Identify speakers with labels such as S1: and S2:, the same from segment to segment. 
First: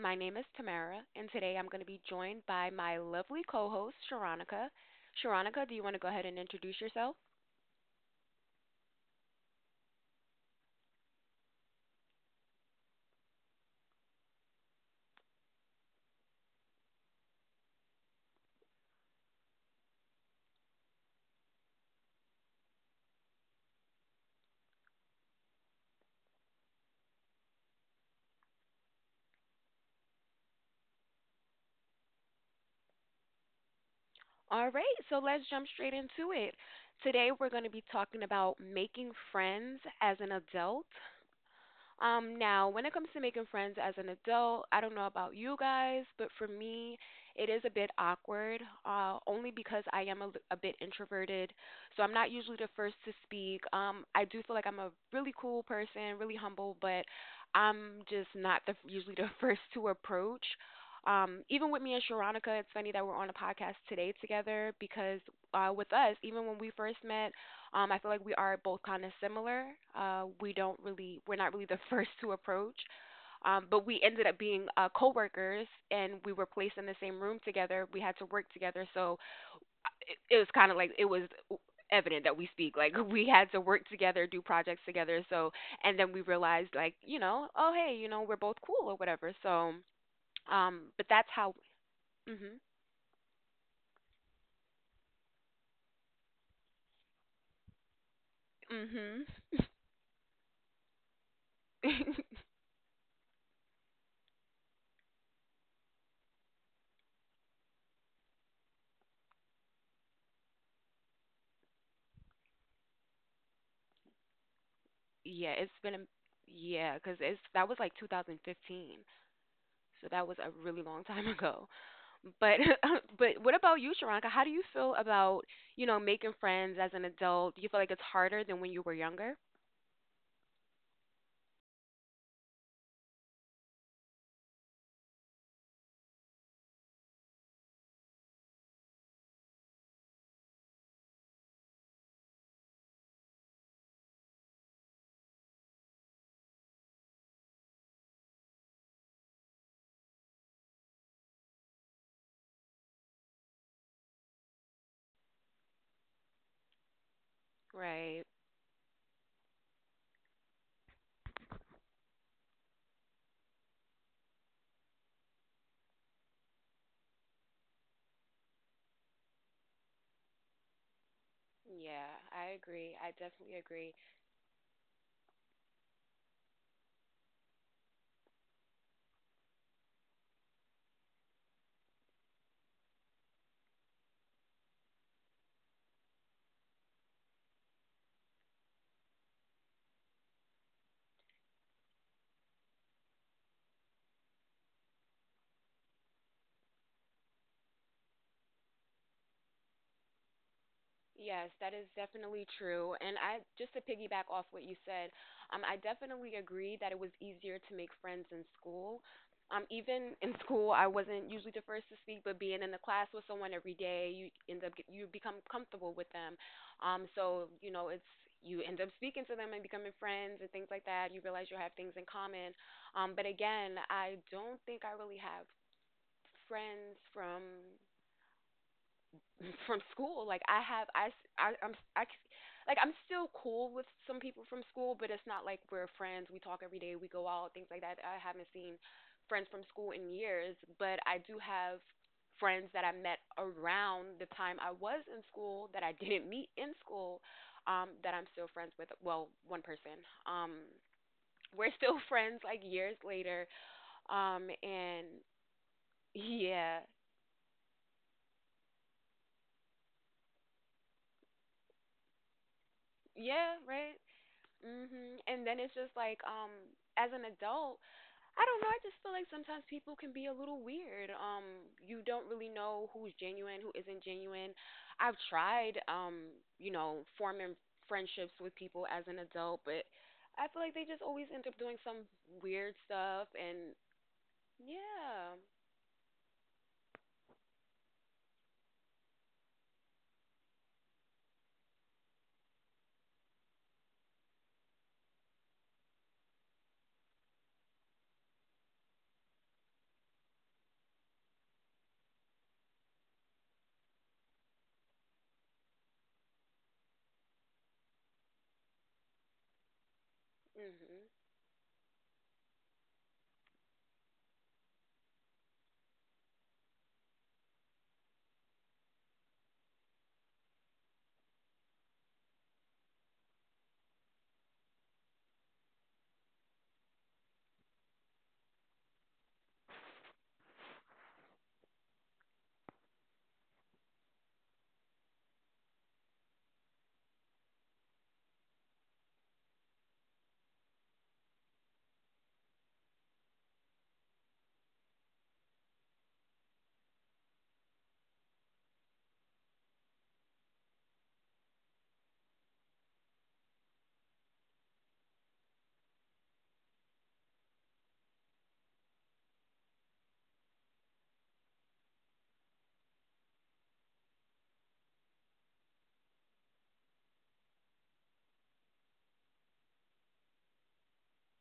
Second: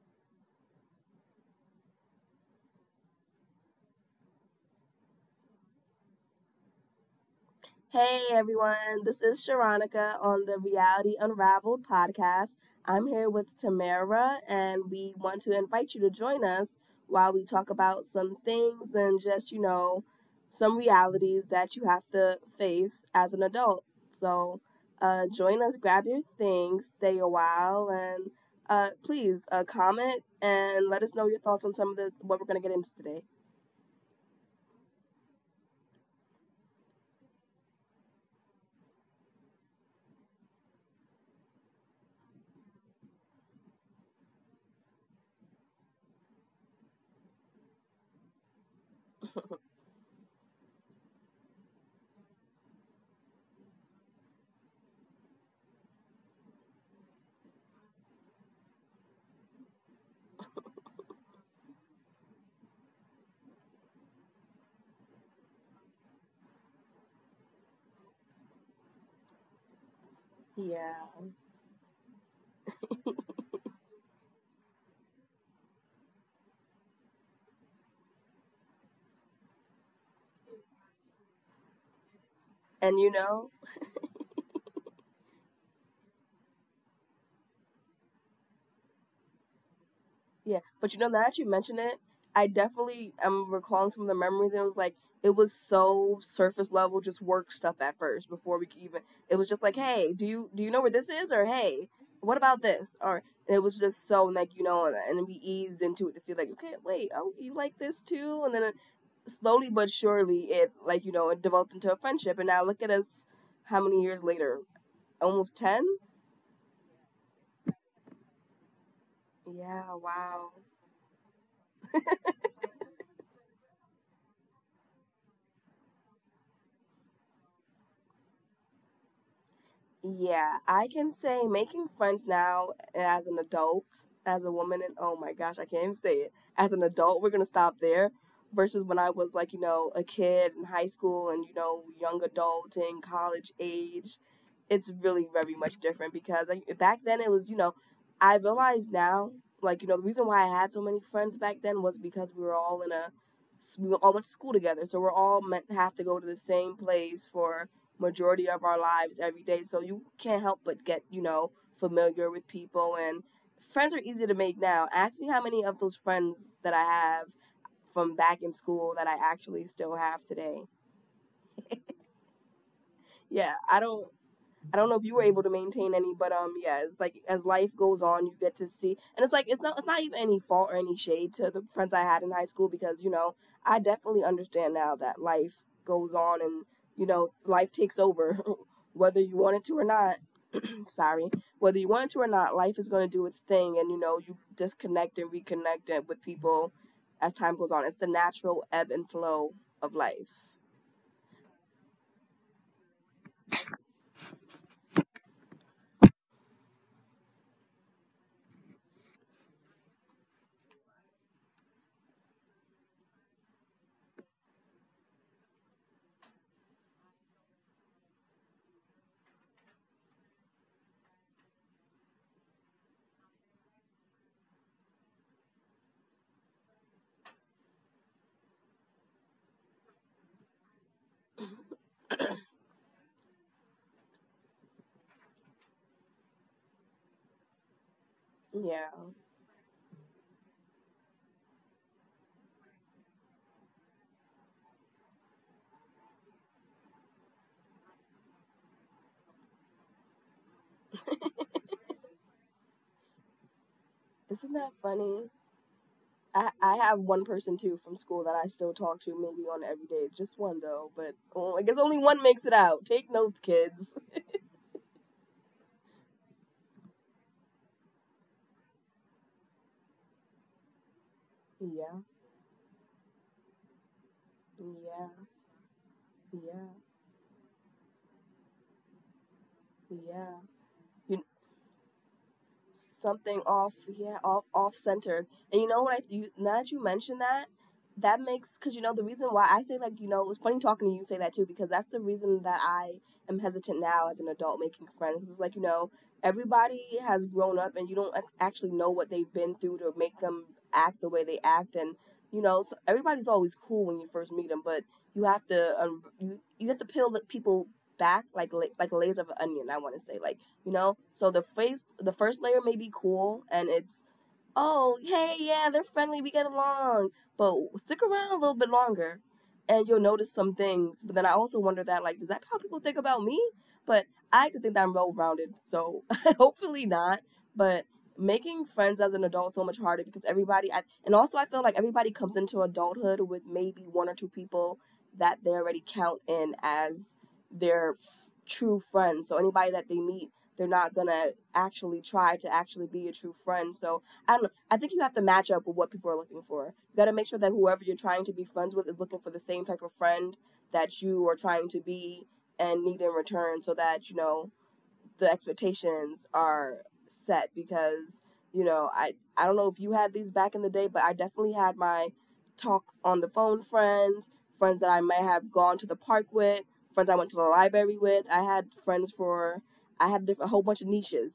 S1: My name is Tamara, and today I'm going to be joined by my lovely co host, Sharonica. Sharonica, do you want to go ahead and introduce yourself?
S2: Hey everyone, this is Sharonica on the Reality Unraveled podcast. I'm here with Tamara, and we want to invite you to join us while we talk about some things and just, you know, some realities that you have to face as an adult. So join us, grab your things, stay a while, and please comment and let us know your thoughts on some of the what we're going to get into today.
S1: All right, so let's jump straight into it. Today we're going to be talking about making friends as an adult. Now, when it comes to making friends as an adult, I don't know about you guys, but for me, it is a bit awkward, only because I am a bit introverted. So I'm not usually the first to speak. I do feel like I'm a really cool person, really humble, but I'm just not usually the first to approach. Even with me and Sharonica, it's funny that we're on a podcast today together because with us, even when we first met, I feel like we are both kind of similar.
S2: Yeah.
S1: We're not really the first to approach, but we ended up being coworkers, and we were placed in the same room together. We had to work together, so it was kind of like it was evident that we speak, like,
S2: And you
S1: we had
S2: know,
S1: to work together, do projects together. So and then we realized, like, you know, oh hey, you know, we're both cool or whatever. So
S2: yeah, but
S1: but
S2: you know,
S1: that's
S2: now that
S1: how.
S2: you mention it,
S1: Mhm.
S2: I definitely am recalling some of the memories, and it was like it was so surface level, just work stuff at first before we could even. It was just like, hey, do you know where this is, or hey,
S1: Mhm.
S2: what about this, or and it was just so like you know, and we eased into it to see like, okay, wait, oh, you like this too, and then it, slowly but surely, it like you know, it developed into a friendship, and now look at us, how many years later,
S1: Yeah,
S2: almost
S1: it's been
S2: ten.
S1: a yeah, 'cause it's that was like 2015,
S2: Yeah,
S1: so that was a
S2: wow.
S1: really long time ago. But but what about you, Sharonka? How do you feel about, you know, making friends as an adult? Do you feel like it's harder than when you were younger?
S2: Yeah, I can say making friends now as an adult, as a woman, and oh my gosh, I can't even say it. As an adult, we're gonna stop there. Versus when I was like, you know, a kid in high school and, you know, young adult and college age, it's really very much different because like, back then it was, you know, I realize now, like, you know, the reason why I had so many friends back then was because we were all in a, we all went to school together. So we're all meant to have to go to the same place for
S1: Right.
S2: majority of our lives every day. So you can't help but get, you know, familiar with people and friends are easy to make now. Ask me how many of those friends that I have from back in school that I actually still have today.
S1: Yeah, I agree. I definitely
S2: Yeah, I
S1: agree.
S2: don't I don't know if you were able to maintain any, but yeah, it's like as life goes on you get to see and it's like it's not even any fault or any shade to the friends I had in high school because, you know, I definitely understand now that life goes on and, you know, life takes over whether you want it to or not sorry whether you want to or not life is going to do its thing and you know you disconnect and reconnect it with people as time goes on it's the natural ebb and flow of life.
S1: Yes, that is definitely true. And I just to piggyback off what you said, I definitely agree that it was easier to make friends in school. Even in school, I wasn't usually the first to speak, but being in the class with someone every day, you end up you become comfortable with them. So, you know, it's you end up speaking to them and becoming friends and things like that. You realize you have things in common. But again, I don't think I really have friends from from school. Like I have I am I, like I am I c- like I'm still cool with some people from school, but it's not like we're friends. We talk every day. We go out, things like that. I haven't seen
S2: Yeah.
S1: friends from school in years, but I do have friends that I met around the time I was in school that I didn't meet in school, that I'm still friends with. Well, one person. Um we're still friends like years later. Um
S2: Isn't that
S1: and
S2: funny? i
S1: yeah.
S2: i have one person too from school that I still talk to maybe on every day, just one though. But oh, I guess only one makes it out. Take notes,
S1: Yeah, right.
S2: kids.
S1: Mhm. And then it's just like, as an adult, I don't know. I just feel like sometimes people can be a little weird. You
S2: Yeah.
S1: don't really know who's genuine, who isn't genuine. I've
S2: Yeah,
S1: tried, you
S2: yeah,
S1: know, forming friendships with people as an adult, but
S2: yeah.
S1: I feel like they just always
S2: You
S1: end up doing some weird stuff.
S2: something
S1: And
S2: off, yeah, off
S1: yeah.
S2: centered. And you know what, now that you mention that, that makes because you know the reason why I say like you know it's funny talking to you say that too because that's the reason that I am hesitant now as an adult making friends. It's like you know everybody has grown up and you don't actually know what they've been through to make them act the way they act. And you know so everybody's always cool when you first meet them, but you have to you have to peel the people back like like layers of an onion, I want to say. Like you
S1: Mhm.
S2: know so the face, the first layer may be cool and it's oh, hey, yeah, they're friendly, we get along. But stick around a little bit longer and you'll notice some things. But then I also wonder that, like, is that how people think about me? But I like to think that I'm well rounded, so hopefully not. But making friends as an adult is so much harder because and also I feel like everybody comes into adulthood with maybe one or two people that they already count in as their true friends. So anybody that they meet, they're not gonna actually try to actually be a true friend. So I don't know. I think you have to match up with what people are looking for. You got to make sure that whoever you're trying to be friends with is looking for the same type of friend that you are trying to be and need in return so that, you know, the expectations are set because, you know, I don't know if you had these back in the day, but I definitely had my talk on the phone friends, friends that I might have gone to the park with, friends I went to the library with. I had friends for I had a whole bunch of niches.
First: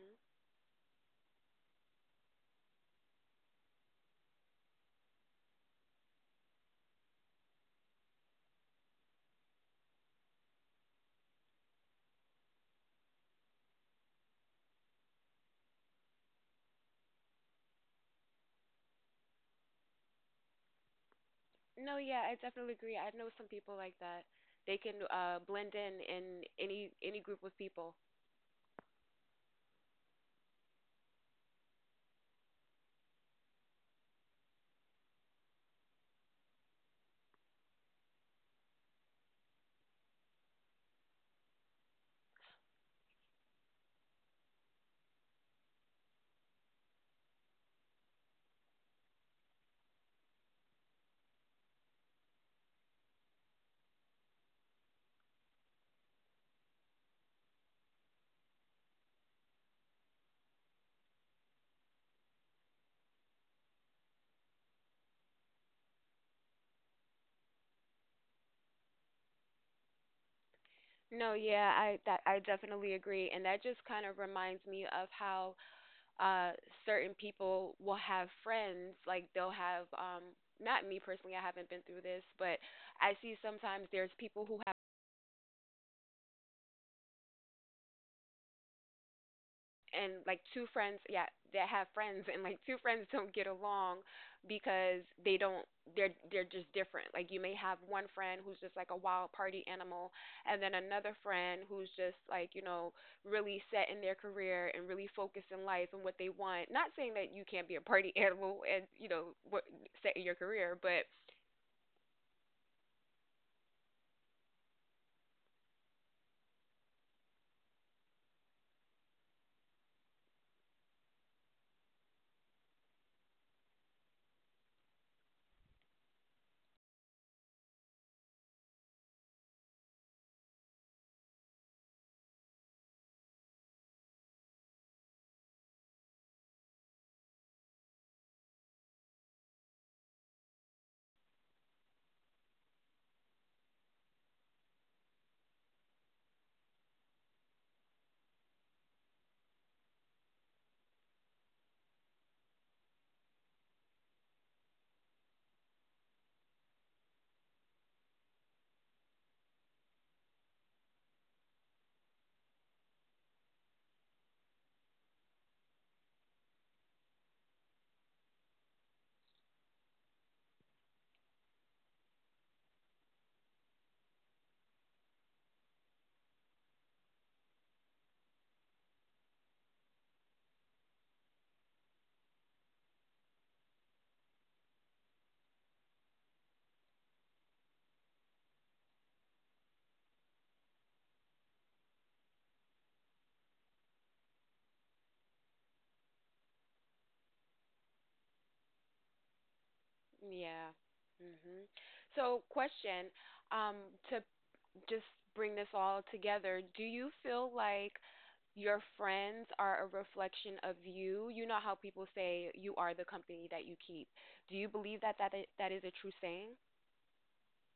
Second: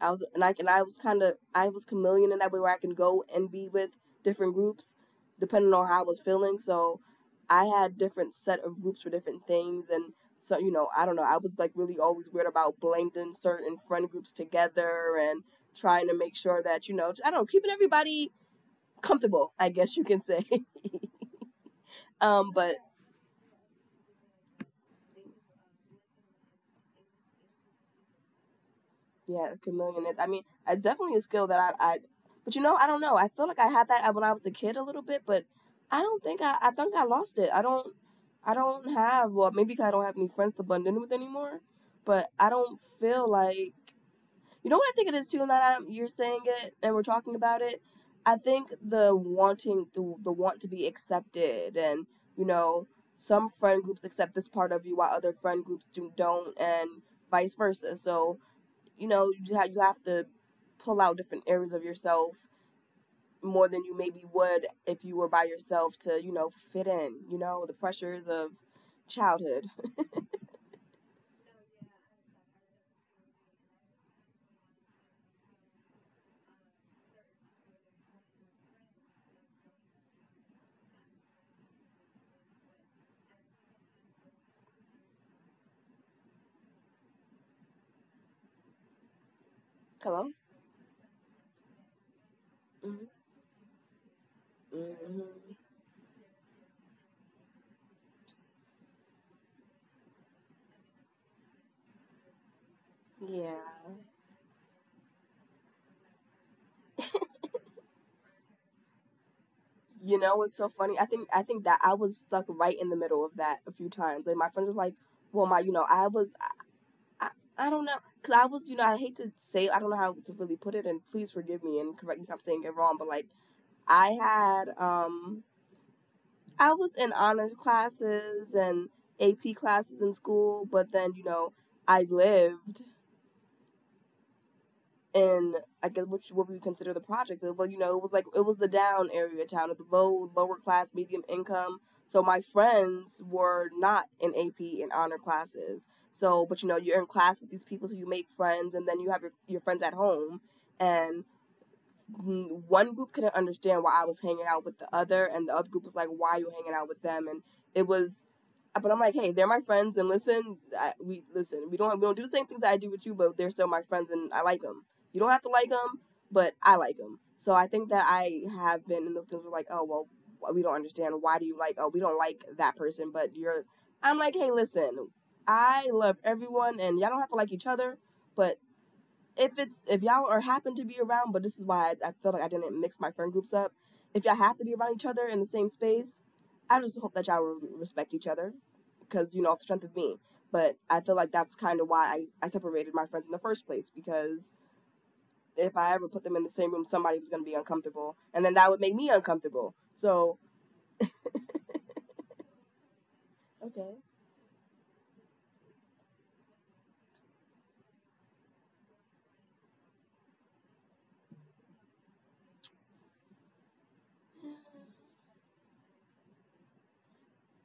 S2: I was kind of I was chameleon in that way where I can go and be with different groups depending on how I was feeling. So I had different set of groups for different things. And so you know I don't know, I was like really always weird about blending certain friend groups together and trying to make sure that you know I don't know, keeping everybody comfortable, I guess you can say.
S1: No, yeah, I
S2: Um,
S1: definitely
S2: but
S1: agree. I know some people like that. They can blend in any group of people.
S2: yeah, chameleon is. I mean, I definitely a skill that but you know, I don't know. I feel like I had that when I was a kid a little bit, but I think I lost it. I don't have. Well, maybe 'cause I don't have any friends to blend in with anymore. But I don't feel like you know what I think it is too. Now that you're saying it and we're talking about it, I think the wanting, the want to be accepted, and you know, some friend groups accept this part of you while other friend groups do don't, and vice versa. So you know you have to pull out different areas of yourself more than you maybe would if you were by yourself to you know fit in, you know, the pressures of childhood.
S1: No, yeah, I that I definitely agree, and that just kind of reminds me of how uh certain people will have friends, like they'll have not me personally, I haven't been through this, but I see sometimes there's people who and
S2: Hello.
S1: like two friends, yeah, that have friends and like two
S2: Mm-hmm.
S1: friends don't get along because they
S2: Mm-hmm.
S1: don't they're just different. Like you may have one friend who's just like a wild party animal and then another friend who's just like, you know, really set
S2: Yeah,
S1: in their career and really focused in life and what they want. Not saying that you can't be a party animal and, you know what, set in
S2: you
S1: your
S2: know it's so
S1: career,
S2: funny,
S1: but
S2: I think that I was stuck right in the middle of that a few times. Like my friend was like, well my you know i, I I don't know because I was you know I hate to say it, I don't know how to really put it, and please forgive me and correct me if I'm saying it wrong, but like I had I was in honors classes and AP classes in school, but then you know I lived in I guess which what we consider the projects. Well, you know it was like it was the down area of town, the lower class, medium income. So my friends were not in AP and honor classes. So, but you know you're in class with these people, so you make friends, and then you have your friends at home, and one group couldn't understand why I was hanging out with the other, and the other group was like, "Why are you hanging out with them?" And it was, but I'm like, "Hey, they're my friends, and listen, we listen. We don't do the same things that I do with you, but they're still my friends, and I like them. You don't have to like them, but I like them." So I think that I have been in those things where like, oh well, we don't understand. Why do you like? Oh, we don't like that person, but you're. I'm like, hey, listen, I love everyone, and y'all don't have to like each other, but if it's if y'all are happen to be around, but this is why I feel like I didn't mix my friend groups up. If y'all have to be around each other in the same space, I just hope that y'all respect each other, because you know off the strength of me. But I feel like that's kind of why I separated my friends in the first place because if I ever put them in the same room, somebody was gonna be uncomfortable, and then that would make me uncomfortable. So,
S1: yeah. Mhm. So question, um
S2: okay.
S1: to just bring this all together. Do you feel like your friends are a reflection of you? You know how people say you are the company that you keep. Do you believe that that is a true saying?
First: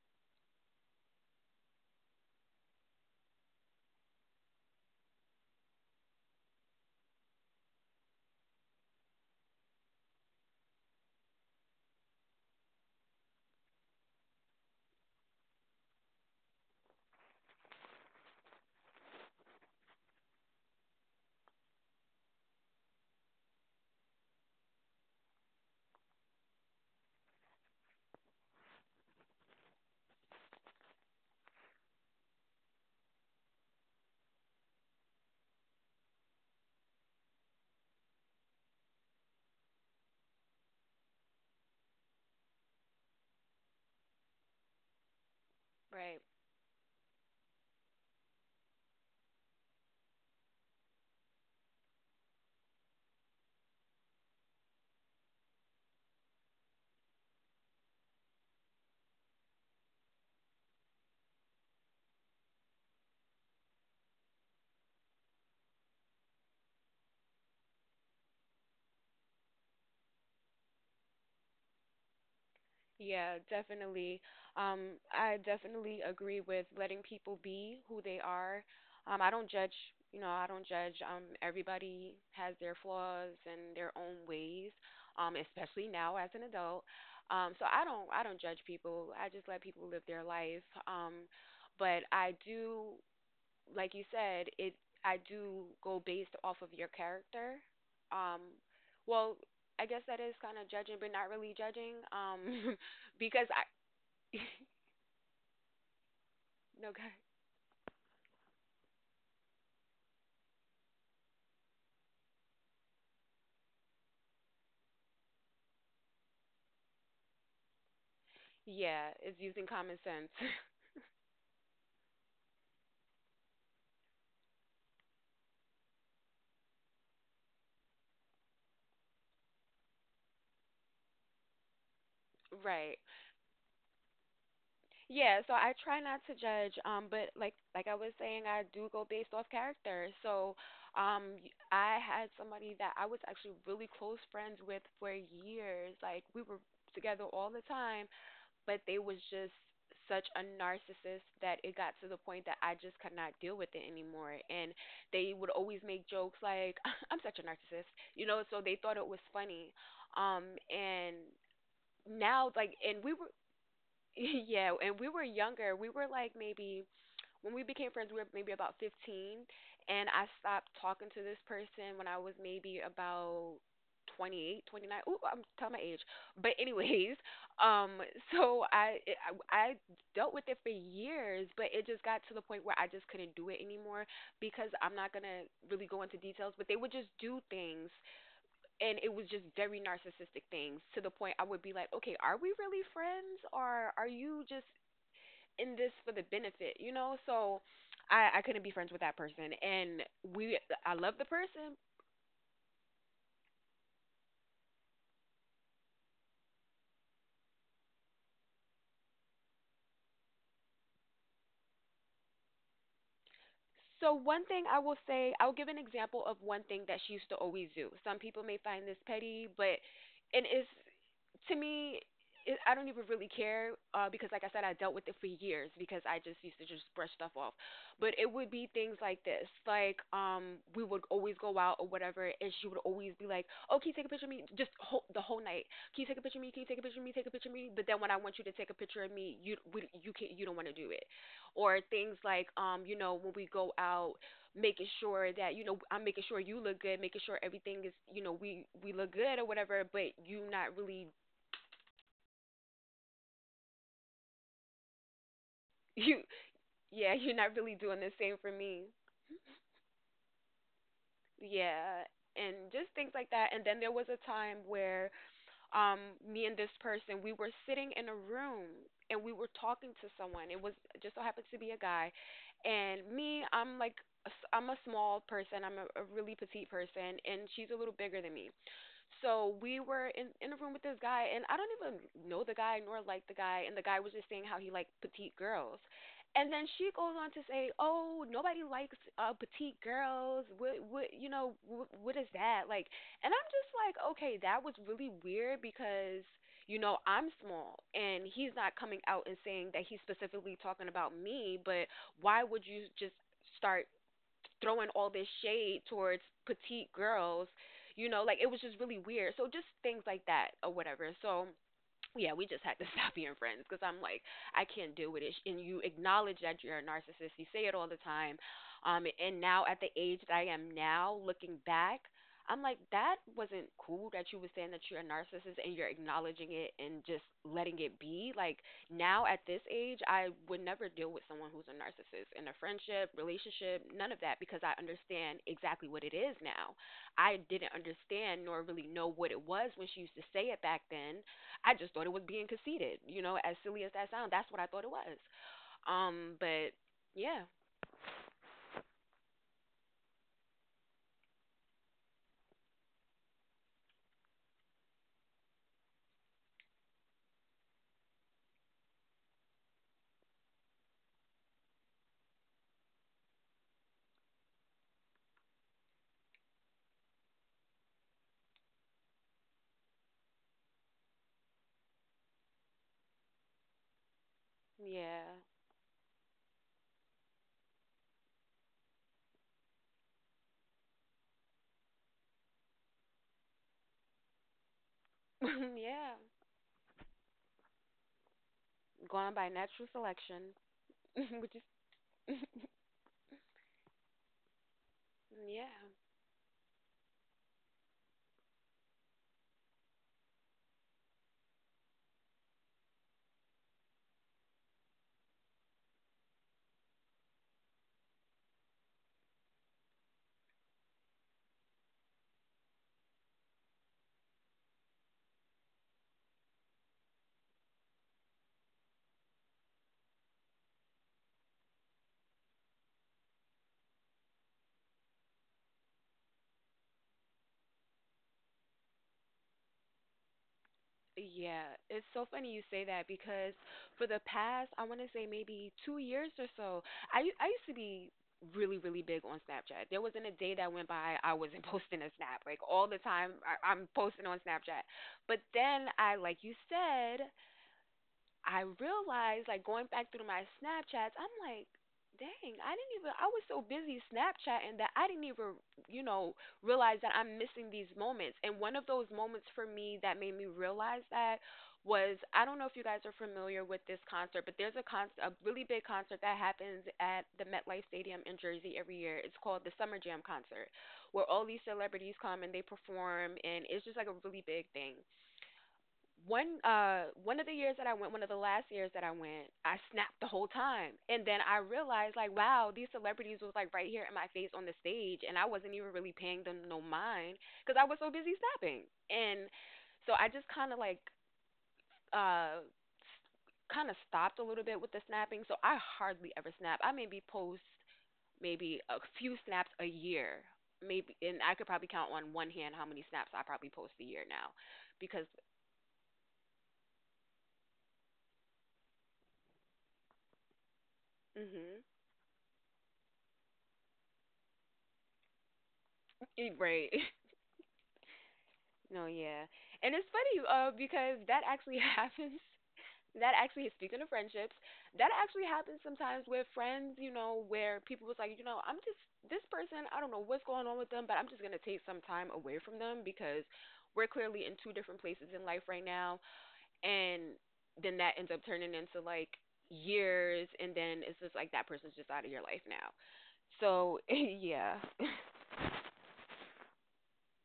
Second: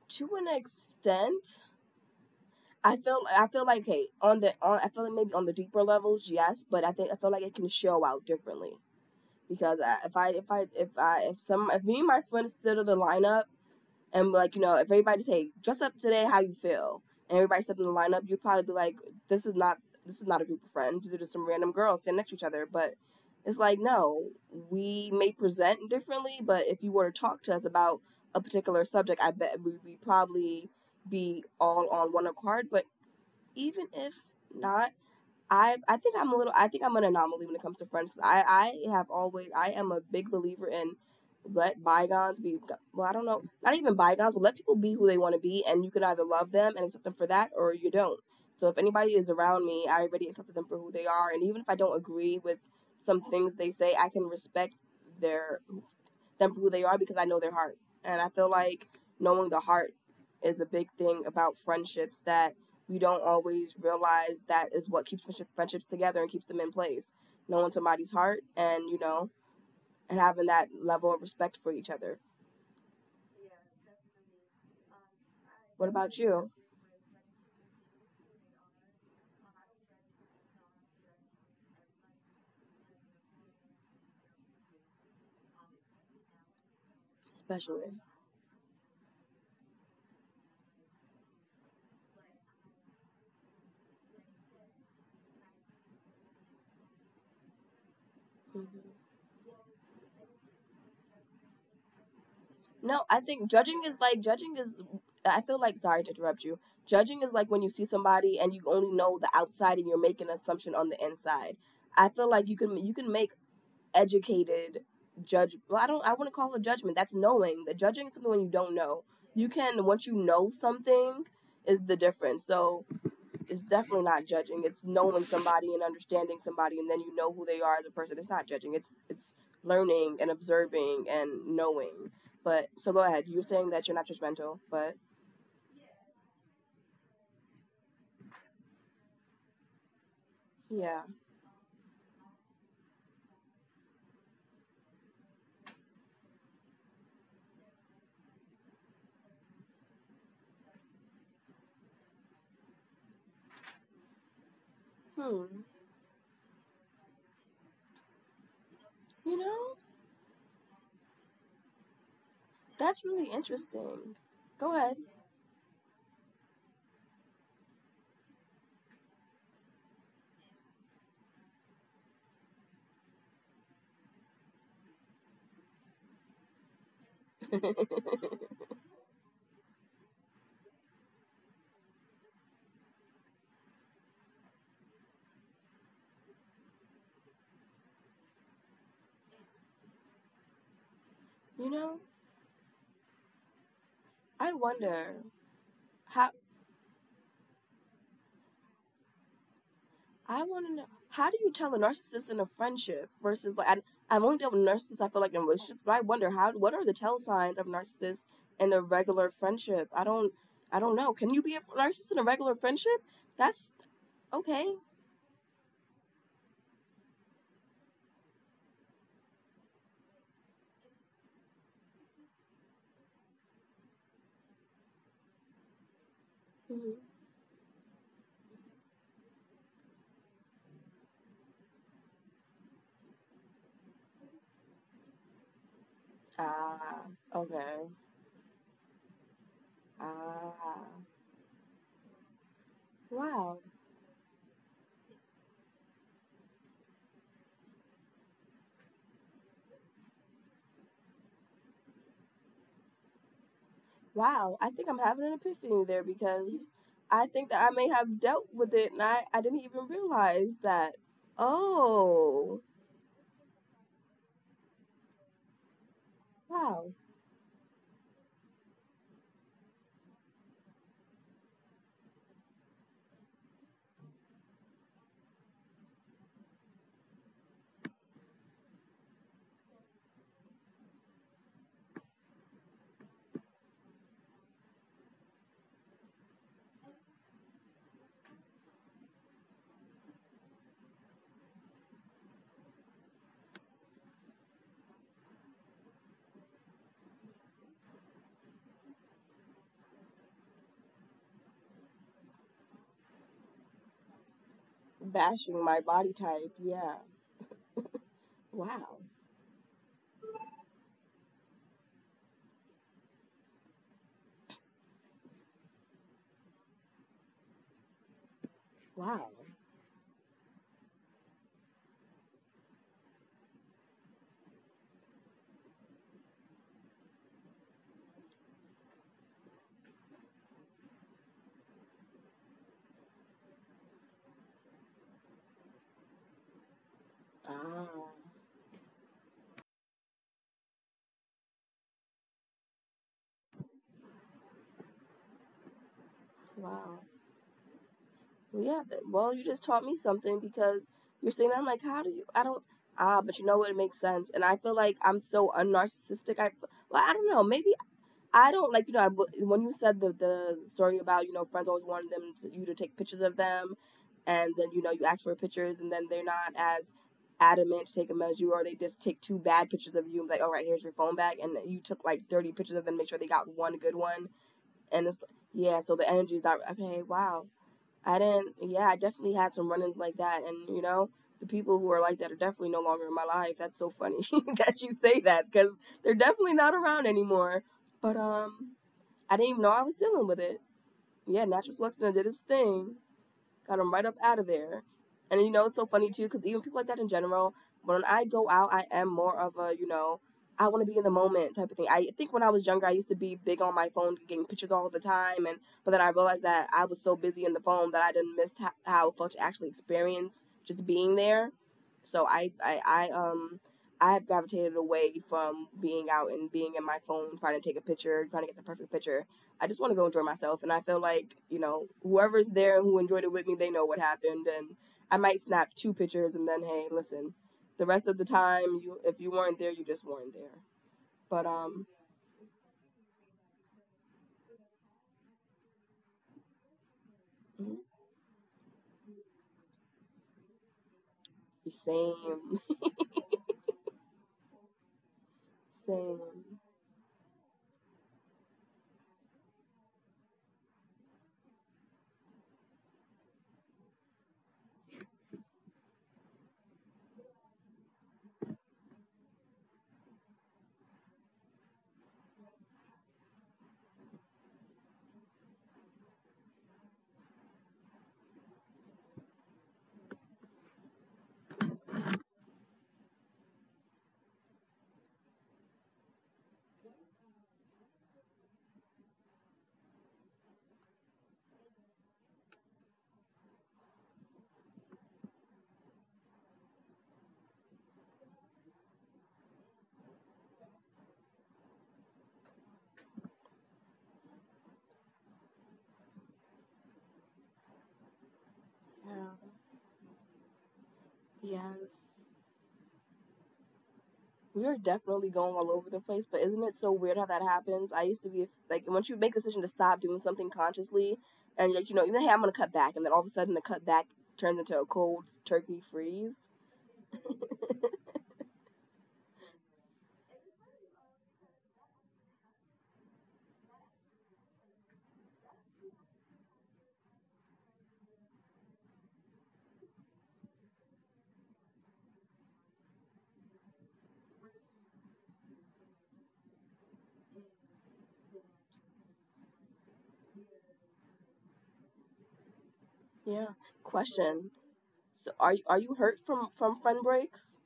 S2: To an extent, I feel like, hey, on I feel like maybe on the deeper levels, yes, but I think I feel like it can show out differently because I, if I if I if I if me and my friends stood in the lineup, and like if everybody say dress up today how you feel, and everybody stepped in the lineup, you'd probably be like, this is not this is not a group of friends, these are just some random girls standing next to each other. But it's like, no, we may present differently, but if you were to talk to us about a particular subject, I bet we would probably be all on one accord. But even if not, I think I'm a little I think I'm an anomaly when it comes to friends, 'cause I have always I am a big believer in let bygones be, well, I don't know, not even bygones, but let people be who they want to be, and you can either
S1: Right.
S2: love them and accept them for that or you don't. So if anybody is around me, I already accepted them for who they are, and even if I don't agree with some things they say, I can respect their them for who they are because I know their heart. And I feel like knowing the heart is a big thing about friendships that we don't always realize that is what keeps friendships together and keeps them in place. Knowing somebody's heart, and having that level of respect for each other.
S1: Yeah, definitely. I
S2: What
S1: definitely
S2: about
S1: agree
S2: you?
S1: with letting people be who they are. I don't judge, you know, I don't judge. Everybody has their flaws and their own ways, especially now as an adult. Um, so I
S2: Especially.
S1: don't, I don't judge people. I just let people live their life. Um, but I do, like you said, it I do go based off of your character. Um,
S2: Mm-hmm.
S1: well, I guess that is kind of judging, but not really judging.
S2: No, I think
S1: Because I
S2: judging is like, judging is, I feel like, sorry to interrupt you.
S1: no
S2: Judging
S1: guys.
S2: is like when you see somebody and you only know the outside and you're making an assumption on the inside. I feel like you can make educated judge well, I don't, I wouldn't call it judgment. That's knowing. The judging is something when you don't know.
S1: Yeah,
S2: You
S1: it's using
S2: can, once you
S1: common sense.
S2: know something, is the difference. So it's definitely not judging. It's knowing somebody and understanding somebody, and then you know who they are as a person. It's not judging. It's learning and observing and knowing. But so go
S1: Right.
S2: ahead. You're saying that you're not judgmental, but
S1: Yeah, so I try not to judge, but like I was saying, I do go based off character. So,
S2: yeah.
S1: I had somebody that I was actually really close friends with for years. Like we were together all the time, but they was just such a narcissist that it got to the point that I just could not deal with it anymore. And they
S2: Hmm.
S1: would always make jokes like, I'm such a narcissist, you know, so they thought it
S2: You
S1: was
S2: know,
S1: funny. And now, like,
S2: that's really
S1: and we were,
S2: interesting. Go
S1: yeah,
S2: ahead.
S1: and we were younger. We were like maybe when we became friends, we were maybe about 15, and I stopped talking to this person when I was maybe about 28, 29. Ooh, I'm telling my age. But anyways, um,
S2: you
S1: so I dealt with it for years, but it just got to the point where I just couldn't do it anymore because I'm not gonna really go into details, but they would just do things and it was just very narcissistic things to the point I would
S2: know,
S1: be like, okay, are we really friends or are
S2: I
S1: you just
S2: wonder
S1: in this
S2: how.
S1: for the benefit, you know? So I couldn't be friends with that person and
S2: I want to
S1: we
S2: know,
S1: I
S2: how do
S1: love the
S2: you tell a
S1: person.
S2: narcissist in a friendship versus like I, I've only dealt with narcissists I feel like in relationships, but I wonder how, what are the tell signs of narcissists in a regular friendship? I don't know. Can you be a narcissist in a regular friendship? That's
S1: So one
S2: okay.
S1: thing I will say, I'll give an example of one thing that she used to always do. Some people may find this petty, but it is to me. I don't even really care because, like I said, I dealt with it for years because I just used to just
S2: Hmm.
S1: brush stuff off. But it would be things like this, like, we would always go out or whatever, and she would always be like, "Oh, can you take a picture of me?" Just the whole night, "Can you take a picture of me? Can you take a
S2: Ah,
S1: picture of me? Take a picture of
S2: okay.
S1: me?" But then when I want you to take a picture of me, you you can't, you don't
S2: Ah,
S1: want to do it, or things like, you know, when
S2: wow,
S1: we go out, making sure that, you know, I'm making sure you look good, making sure everything is, you know, we look good or whatever, but you not really
S2: wow. I think I'm having an epiphany there
S1: you
S2: because I
S1: yeah,
S2: think
S1: you're
S2: that I
S1: not
S2: may
S1: really
S2: have
S1: doing the
S2: dealt
S1: same for
S2: with it and
S1: me,
S2: I didn't even realize that.
S1: yeah,
S2: Oh,
S1: and just things like that. And then there was a time where um me and
S2: wow.
S1: this person, we were sitting in a room and we were talking to someone. It was just so happened to be a guy, and me, I'm like I'm a small person, I'm a really petite person, and she's a little bigger than me. So we were in a room with this guy, and I don't even know the guy nor like the guy, and the guy was just saying how he liked petite girls. And then she goes on to say, "Oh, nobody likes petite girls. You know, what is that like?" And I'm just like, okay, that was really weird because, you know, I'm small, and he's not coming out and saying that he's specifically talking about me. But why would you just start throwing all this
S2: Bashing my
S1: shade
S2: body
S1: towards
S2: type. Yeah.
S1: petite girls, you know, like, it was just
S2: Wow.
S1: really weird. So just things like that or whatever. So yeah, we just had to stop being friends because I'm like, I can't deal with it. And you acknowledge that you're a narcissist. You say it all the time.
S2: Wow.
S1: And now at the age that I am now, looking back, I'm like, that wasn't cool that you were saying that you're a narcissist and you're acknowledging it and just letting it be. Like, now at this age, I would never deal with someone who's a narcissist in a friendship, relationship, none of that because I understand exactly what it is now. I didn't
S2: Ah.
S1: understand nor really know what it was when she used to say it back then. I just thought it was being conceited, you know, as silly as that sounds. That's what I thought it was. Um, but
S2: Wow.
S1: yeah,
S2: Well, yeah. That, well, you just taught me something because you're saying that. I'm like, how do you? I don't. Ah, but you know what? It makes sense. And I feel like I'm so unnarcissistic. I, well, I don't know. Maybe I don't, like, you know, I, when you said the story about friends always wanted you to take pictures of them, and then you ask for pictures and then they're not as adamant to take them as you, or they just take two bad pictures of you and be like, all right, here's your phone back. And you took like 30 pictures of them, make sure they got one good one. And it's
S1: yeah,
S2: yeah, so the energy is not okay. Wow. I didn't yeah, I definitely had some run-ins like that. And the people who are like that are definitely no longer in my life. That's so funny that you say that because they're
S1: yeah,
S2: definitely not around anymore. But I didn't
S1: going
S2: even know
S1: by
S2: I was
S1: natural
S2: dealing with it.
S1: selection,
S2: Yeah, natural
S1: which is
S2: selection did its thing, got him right up out of there. And you know, it's so
S1: yeah.
S2: funny too, because even people like that in general, when I go out, I am more of a, you know, I want to be in the moment type of thing. I think when I was younger, I used to be big on my phone, getting pictures all the time, and but then I realized that I was so busy in the phone that I didn't miss ho- how it felt to actually experience just being there. So I have gravitated away from being out and being in my phone, trying to take a picture, trying to get the perfect picture. I just want to go enjoy myself. And I feel like, you know, whoever's there and who enjoyed it with me, they know what happened. And I might snap two pictures, and then, hey, listen, the rest of the time, you if you weren't there, you just weren't there. But,
S1: Yeah, it's so funny you say that because for the past, I want to say maybe 2 years or so, I used to be really big on Snapchat. There wasn't a day that went by I wasn't posting a
S2: same,
S1: snap. Like all the time, I'm posting on Snapchat. But then
S2: same.
S1: I, like you said, I realized, like going back through my Snapchats, I'm like, dang, I didn't even, I was so busy Snapchatting that I didn't even, you know, realize that I'm missing these moments. And one of those moments for me that made me realize that was, I don't know if you guys are familiar with this concert, but there's a concert, a really big concert that happens at the MetLife Stadium in Jersey every year. It's called the Summer Jam Concert, where all these celebrities come and they perform, and it's just like a really big thing. One of the years that I went, one of the last years that I went, I snapped the whole time. And then I realized like, wow, these celebrities was like right here in my face on the stage and I wasn't even really paying them no mind cuz I was so busy snapping. And so I just kind of like uh kind of stopped a little bit with the snapping. So I hardly ever snap. I maybe post maybe a
S2: Yeah.
S1: few snaps a year. Maybe and I could probably
S2: Yes.
S1: count on one hand how many snaps I probably post a year
S2: We
S1: now
S2: are definitely
S1: because
S2: going all over the place, but isn't it so weird how that happens? I used to be like, once you make a decision to stop doing something consciously, and like
S1: mhm.
S2: you know, hey, I'm gonna cut back, and then all of a sudden the cut back turns into a cold turkey freeze.
S1: Right. No, yeah. And it's funny because that actually happens. Speaking of friendships, that actually happens sometimes with friends, you know, where people was like, this person, I don't know what's going on with them, but I'm just going to take some time away from them because we're clearly in two different places in life right now. And then that ends up turning into like years. And then it's just like that person's just out of your life now.
S2: Yeah.
S1: So,
S2: Question.
S1: yeah.
S2: So are you, are you hurt from friend breaks?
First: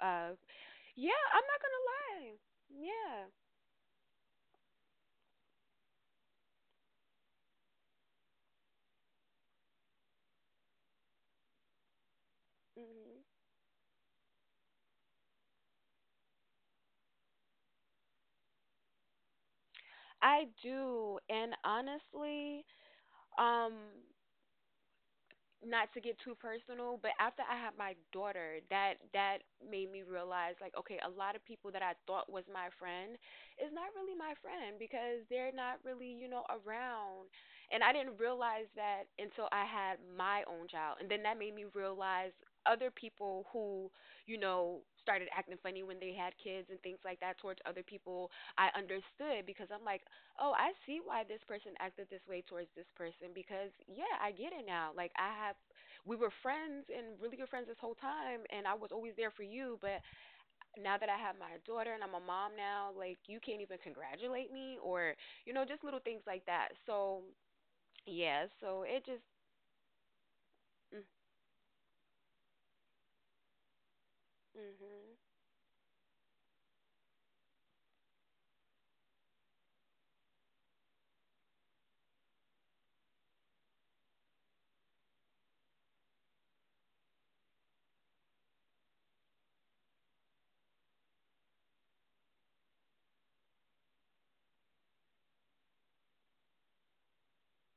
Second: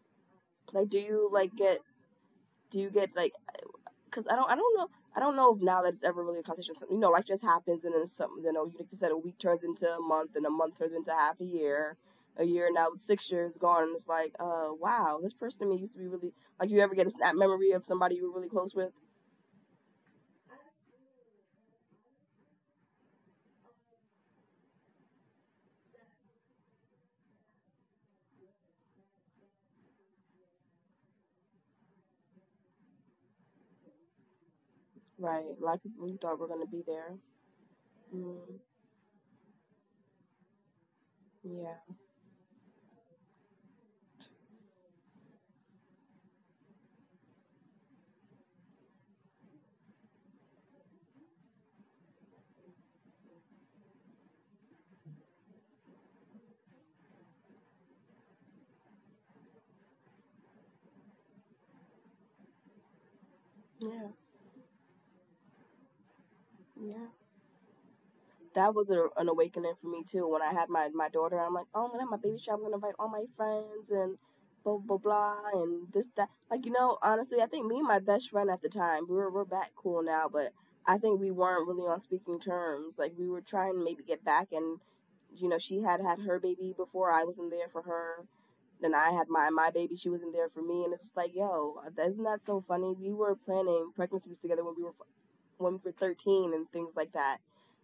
S1: Uh,
S2: Like, do
S1: Yeah,
S2: you
S1: I'm
S2: like
S1: not
S2: get,
S1: gonna lie.
S2: do you get
S1: Yeah.
S2: like, cuz I don't know if now that it's ever really a conversation. You know, life just happens and then something, you know, you, like you said, a week turns into a month and a month turns into half a year. A year now with 6
S1: Hmm.
S2: years gone and it's like, uh, wow, this person to me used to be really, like, you ever get a snap memory of somebody you were really close with?
S1: I do. And honestly, um, not to get too personal, but after I had my daughter, that made me realize like, okay, a lot of people that I thought was my friend is not really my friend because
S2: Right.
S1: they're
S2: A lot
S1: not
S2: of people
S1: really,
S2: really
S1: you
S2: thought
S1: know,
S2: were going to be there.
S1: around. And I didn't
S2: Mm,
S1: realize that until I had my own child. And then that made me
S2: yeah.
S1: realize other people who, you know, started acting funny when they had kids and things like that towards other people, I understood because I'm like, oh, I see why this person acted this way towards this person because, yeah, I get it now. Like, we were friends and really good friends this whole time, and I was always there for you. But now that I have my daughter and I'm a mom now, like, you can't even
S2: Yeah.
S1: congratulate me or, you know, just little things like that.
S2: Yeah.
S1: So, yeah,
S2: That was
S1: so
S2: a,
S1: it
S2: an
S1: just,
S2: awakening for me too. When I had my, my
S1: mm,
S2: daughter, I'm like, oh, I'm gonna have my baby shower. I'm gonna invite all my friends and blah blah
S1: hmm,
S2: blah and this that. Like, you know, honestly, I think me and my best friend at the time, we're back cool now, but I think we weren't really on speaking terms. Like, we were trying to maybe get back, and you know, she had had her baby before, I wasn't there for her. Then I had my baby, she wasn't there for me, and it's just like, yo, isn't that so funny? We were planning pregnancies together when we were 13 and things like that.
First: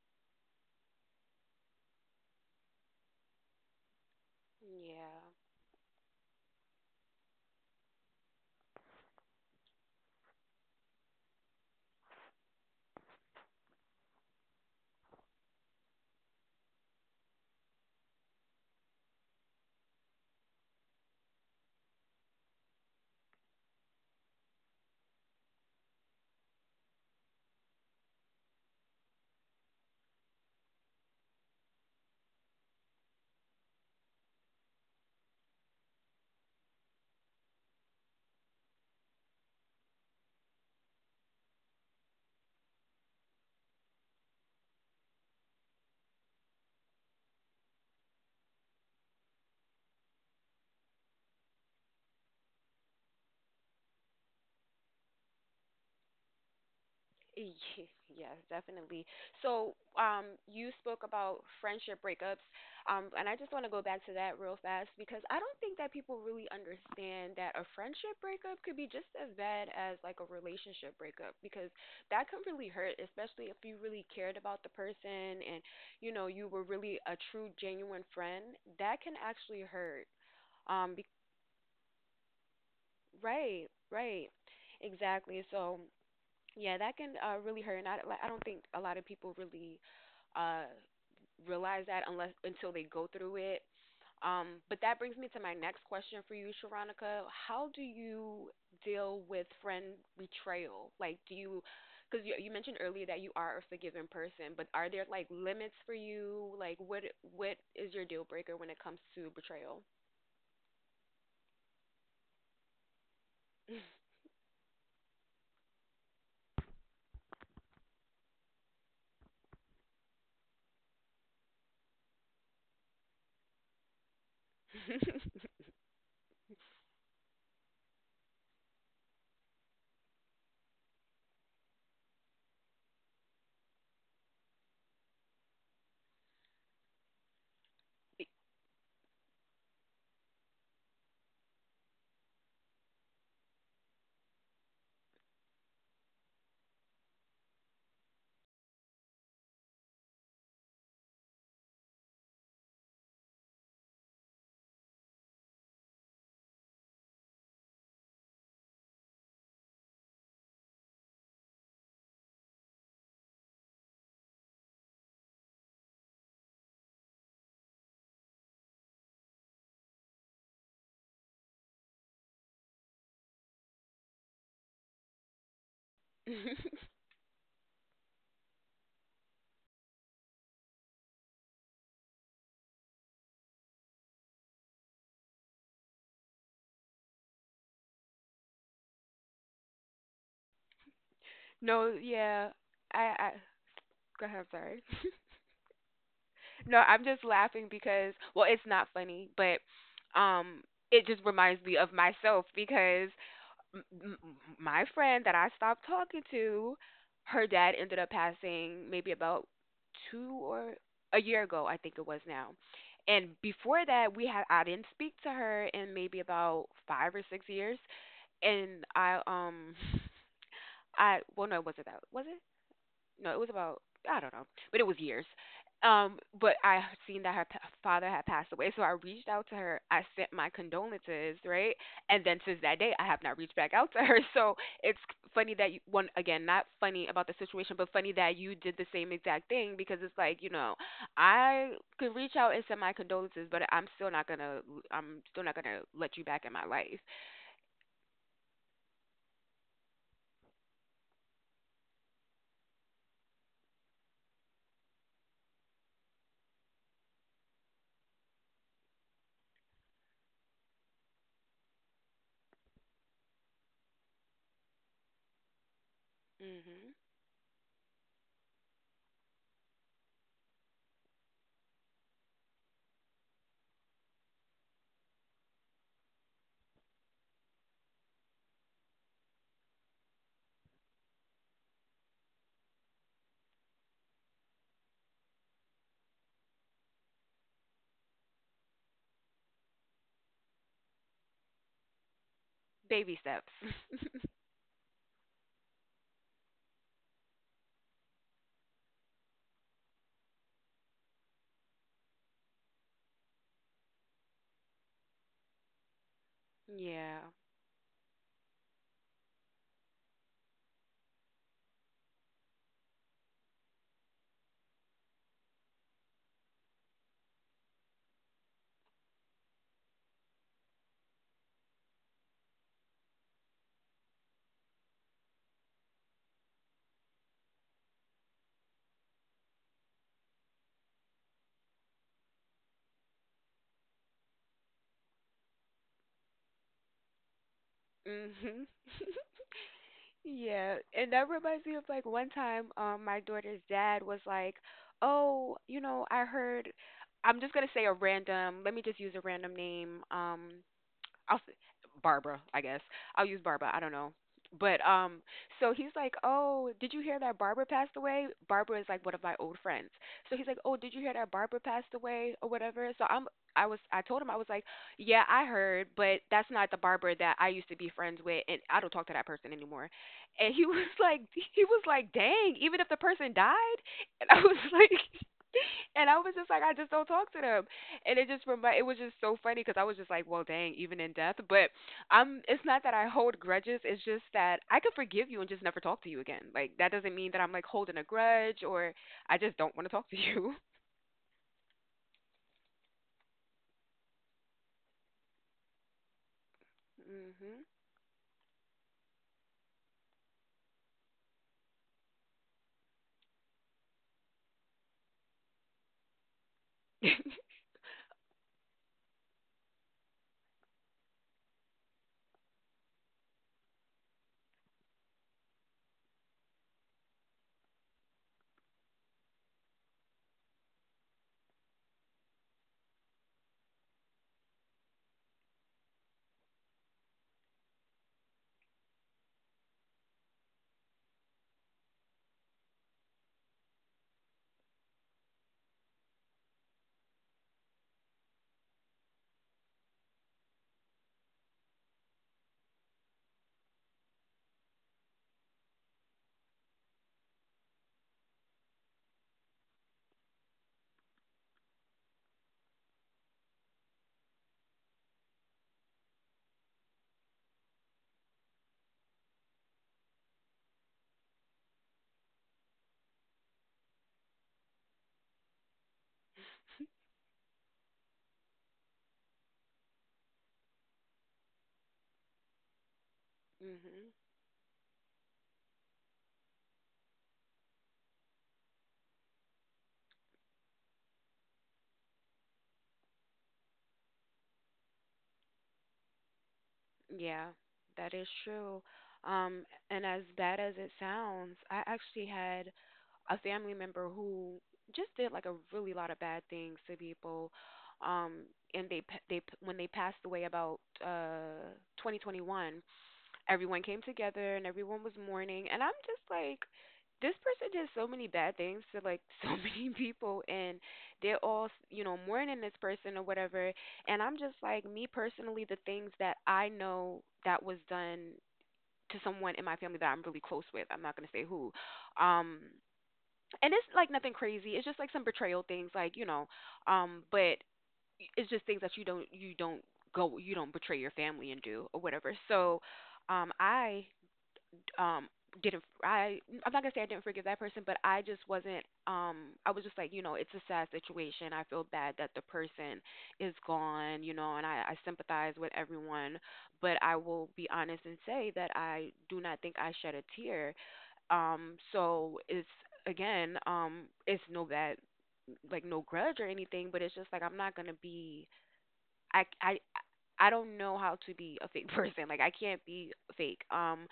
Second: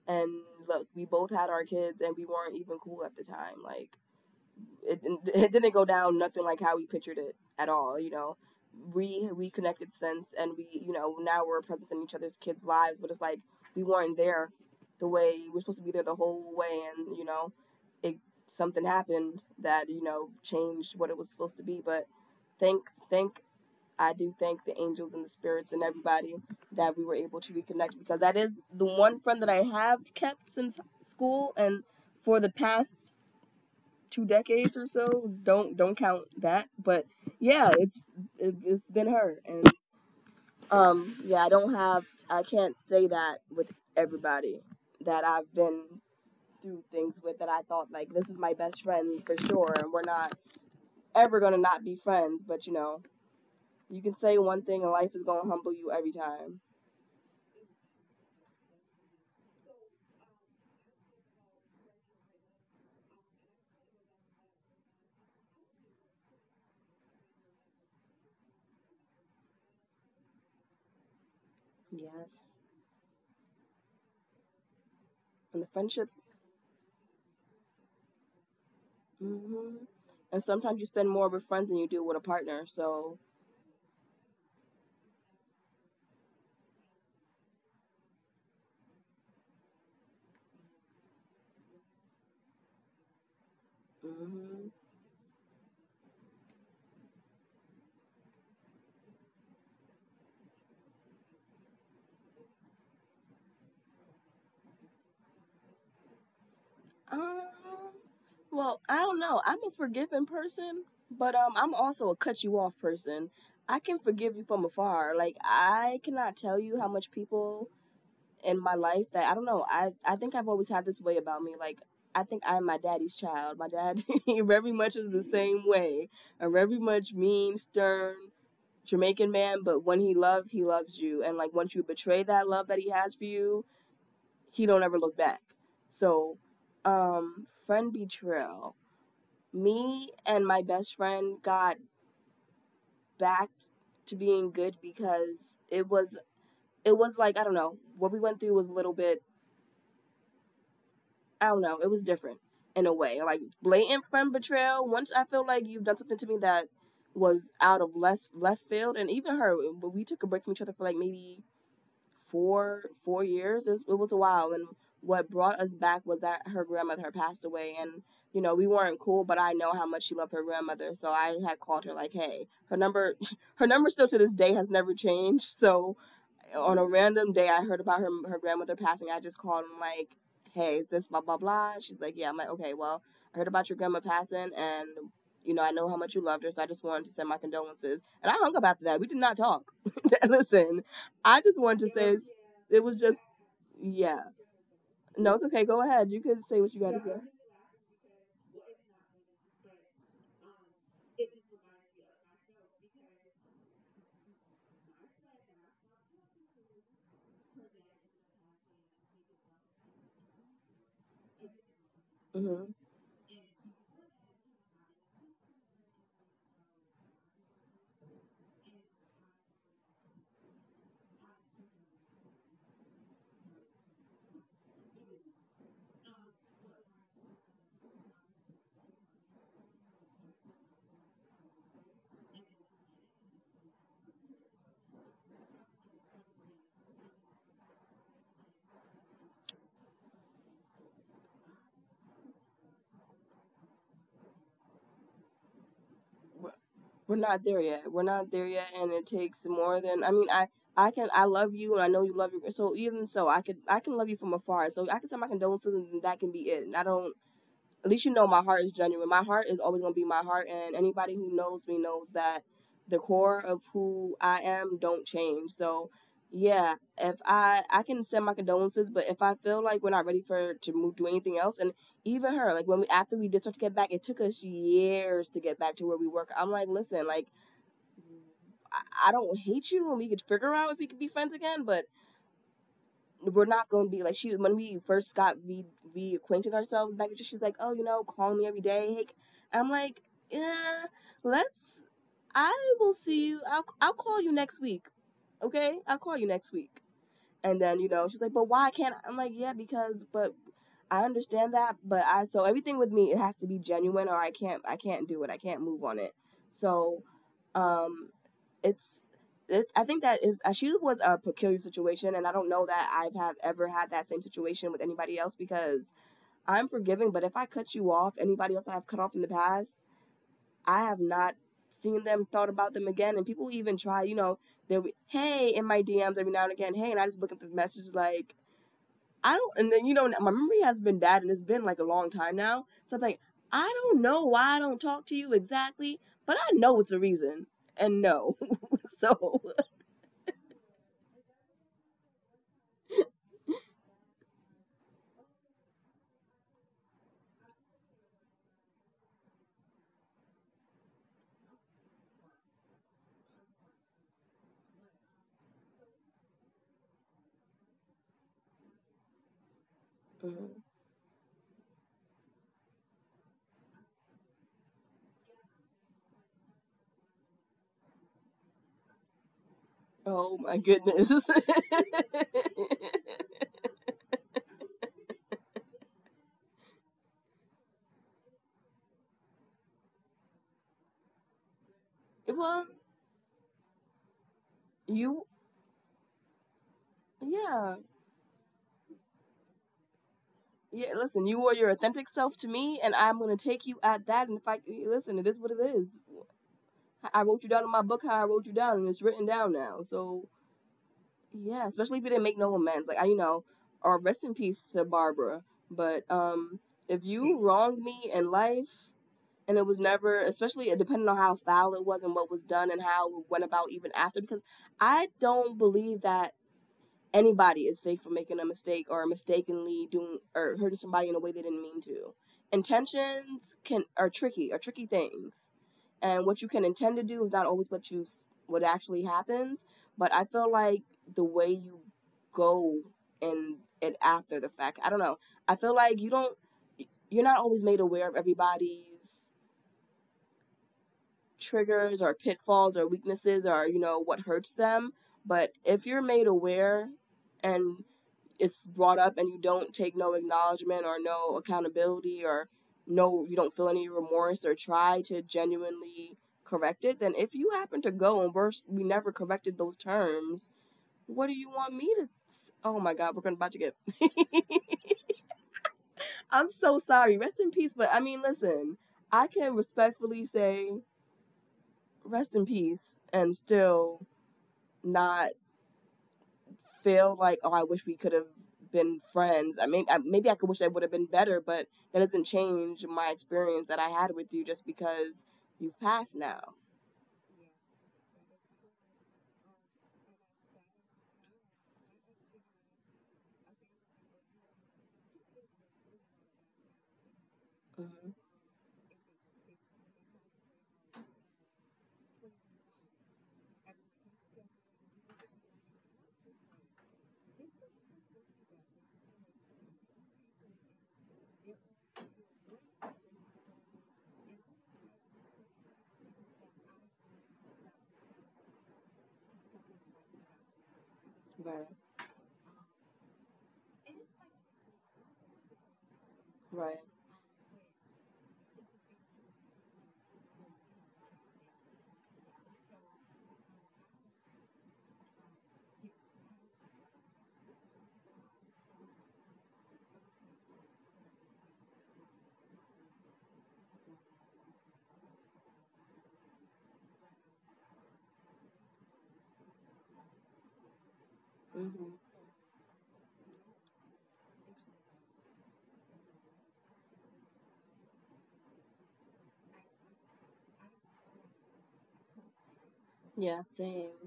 S2: And look, we both had our kids and we weren't even cool at the time. Like it,
S1: yeah.
S2: it didn't go down nothing like how we pictured it at all, you know. We connected since and we, you know, now we're present in each other's kids' lives, but it's like we weren't there the way we're supposed to be there the whole way, and, you know, it, something happened that, you know, changed what it was supposed to be. But thank thank I do thank the angels and the spirits and everybody that we were able to reconnect, because that is the one friend that I have kept since school and for the past 2 decades or so. Don't count that, but yeah, it's, it, it's been her. And yeah, I don't have, I can't say that with everybody that I've been through things with that I thought, like, this is my best friend for sure and we're not ever going to not be friends. But you know, you can say one thing and life is going to humble you every time.
S1: Ye- Yes, definitely. So, you spoke about friendship breakups, and I just want to go back to that real fast because I don't think that people really understand that a friendship breakup could be just as bad as like a relationship breakup because that
S2: Yes.
S1: can really hurt, especially if you really cared about the person and
S2: And the
S1: you
S2: friendships.
S1: know you were really a true, genuine friend. That can actually
S2: Hmm.
S1: hurt.
S2: And sometimes you
S1: Um, be-
S2: spend more with friends than you do with a partner. So,
S1: right, right, exactly. So. Yeah, that can really hurt, and I like, I don't think a lot of people really uh, realize that unless until they go through it.
S2: hmm.
S1: But that brings me to my next question for you, Sharonica. How do you deal with friend betrayal? Like, because you mentioned earlier that you are a forgiving person, but are there like limits for you? Like,
S2: Um,
S1: what is your deal breaker when it
S2: well,
S1: comes
S2: I don't
S1: to
S2: know. I'm a
S1: betrayal?
S2: forgiving person, but I'm also a cut you off person. I can forgive you from afar. Like I cannot tell you how much people in my life that I don't know. I think I've always had this way about me. Like I think I'm my daddy's child. My dad very much is the same way. I am very much mean, stern. Jamaican man, but when he love, he loves you. And like once you betray that love that he has for you, he don't ever look back. So, friend betrayal. Me and my best friend got back to being good because it was it was like I don't know what we went through was a little bit, I don't know, it was different in a way, like blatant friend betrayal. Once I feel like you've done something to me that was out of less left field, and even her. But we took a break from each other for like maybe four years. It was a while, and what brought us back was that her grandmother had passed away, and you know we weren't cool, but I know how much she loved her grandmother, so I had called her like, hey, her number, her number still to this day has never changed, so on a random day I heard about her grandmother passing. I just called and I'm like, hey, is this blah blah blah? She's like, yeah. I'm like, okay, well, I heard about your grandma passing, and you know, I know how much you loved her, so I just wanted to send my condolences. And I hung up after that. We did not talk. Listen, I just wanted
S1: No,
S2: to say
S1: yeah,
S2: it was just
S1: I go
S2: yeah.
S1: ahead. Sorry.
S2: No, it's okay. Go ahead. You can say
S1: No,
S2: what you got
S1: I'm
S2: to
S1: just
S2: say.
S1: laughing because well, it's not funny, but um it just reminds me of myself because m- m- my friend that I stopped talking to, her dad ended up passing maybe about 2 or a year ago, I think it was now.
S2: hmm
S1: And before that, we had I didn't speak to her in maybe about 5 or 6 years and I well no, it wasn't that. Was it? No, it was about, I don't know, but it was years. But I seen that her father had passed away, so I reached out to her. I sent my condolences, right? And then since that day, I have not reached back out to her. So it's funny that you, one again, not funny about the situation, but funny that you did the same exact thing because it's like you know, I could reach out and send my condolences, but I'm still not gonna let you back in my life.
S2: we're not there yet. We're not there yet, and it takes more than. I mean, I can I love you, and I know you love your. So even so, I can love you from afar. So I can send my condolences, and that can be it. And I don't. At least you know my heart is genuine. My heart is always gonna be my heart, and anybody who knows me knows that the core of who I am don't change. So yeah,
S1: Mhm.
S2: if I can send my condolences, but if I feel like we're not ready for to move do anything else, and even her like when we after we did start to get back, it took us years to get back to where we were. I'm like, listen, like I don't hate you, and we could figure out if we could be friends again, but we're not going to be like she when we first got re reacquainted ourselves back. She's like, oh, you know, call me every day. Hey, I'm like, yeah, let's. I will
S1: Baby
S2: see you.
S1: steps.
S2: I'll call you next week. Okay, I'll call you next week. And then you know she's like, but why can't I? I'm like, yeah, because but I understand that, but I so everything with me it has to be genuine or I can't do it. I can't move on it. So
S1: Yeah.
S2: um it's it, I think that is she was a peculiar situation, and I don't know that I've have ever had that same situation with anybody else because I'm forgiving. But if I cut you off, anybody else that I've cut off in the past, I have not seen them, thought about them again, and people even try, you know, they'll be hey in my DMs every now and again, hey, and I just look at the messages like I don't, and then you know my memory has been bad, and it's been like a long time now, so I'm like I don't know why I don't talk to you exactly, but I know it's a reason, and no,
S1: Mhm.
S2: so.
S1: Yeah, and that reminds me of like one time, my daughter's dad was like, "Oh, you know, I heard." I'm just gonna say a random. Let me just use a random name. I'll s- Barbara, I guess. I'll use Barbara. I don't know. But so he's like, "Oh, did you hear that Barbara passed away?" Barbara is like one of my old friends. So he's like,
S2: Mm-hmm.
S1: "Oh, did you hear that Barbara passed away or whatever?" I was, I told him I was like, "Yeah, I heard, but that's not the Barbara that I used to be friends with, and I don't talk to that person anymore."
S2: Oh
S1: And he
S2: my
S1: was
S2: goodness.
S1: like, he was like, "Dang, even if the person died," and I was like, and I was just like, I just don't talk to them. And it just remind, it was just so funny because I was just like, well, dang, even in death. But it's
S2: Well,
S1: not that I hold grudges. It's just that I could forgive
S2: you,
S1: you and just never talk to you again. Like that doesn't mean that I'm like
S2: yeah,
S1: holding a grudge or I just don't want to talk to you.
S2: yeah. Listen, you were your authentic self to me, and I'm gonna take you at that. And if I listen, it is what it is. I wrote you
S1: Mhm.
S2: down in my book how I wrote you down, and it's written down now. So yeah, especially if you didn't make no amends, like I, you know, or rest in peace to Barbara. But if you wronged me in life, and it was never, especially depending on how foul it was and what was done and how it went about even after, because I don't believe that anybody is safe from making a mistake or mistakenly doing or hurting somebody in a way they didn't mean to. Intentions can are tricky things, and what you can intend to do is not always what you what actually happens. But I feel like the way you go and after the fact, I don't know. I feel like you don't you're not always made aware of everybody's triggers or pitfalls or weaknesses or you know what hurts them but if you're made aware and it's brought up and you don't take no acknowledgement or no accountability or no you don't feel any remorse or try to genuinely correct it then if you happen to go and we never corrected those terms what do you want me to oh my god we're gonna about to get I'm so sorry rest in peace but I mean listen I can respectfully say rest in peace and
S1: Mhm.
S2: still not feel like oh I wish we could have been friends I mean I, maybe I could wish I would have been better but that doesn't change my experience that I had with you just because you've passed now.
S1: Yeah, that is true. Um, and as bad as it sounds, I actually had a family member who just did like a really lot of bad things to people,
S2: hmm
S1: um and they when they passed away about 2021, everyone came together and everyone was mourning and I'm just like, this person did so many bad things to like so many people and they're all you know mourning this person or whatever. And I'm just like, me personally, the things that I know that was done to someone in my family that I'm really close with, I'm not going to say who.
S2: right,
S1: um and it's like nothing crazy. It's just like some betrayal things, like you know,
S2: right.
S1: but it's just things that you don't go, you don't betray your family and do or whatever. So, I um didn't I'm not gonna say I didn't forgive that person, but I just wasn't I was just like, you know, it's a sad situation. I feel bad that the person is gone, you know, and I sympathize with everyone, but I will be honest and say that I do not think I shed a tear.
S2: hmm
S1: So it's again, it's no bad, like no grudge or anything, but it's just like I'm not gonna be I I I don't know how to be a fake person. Like I can't be
S2: yeah,
S1: fake.
S2: same.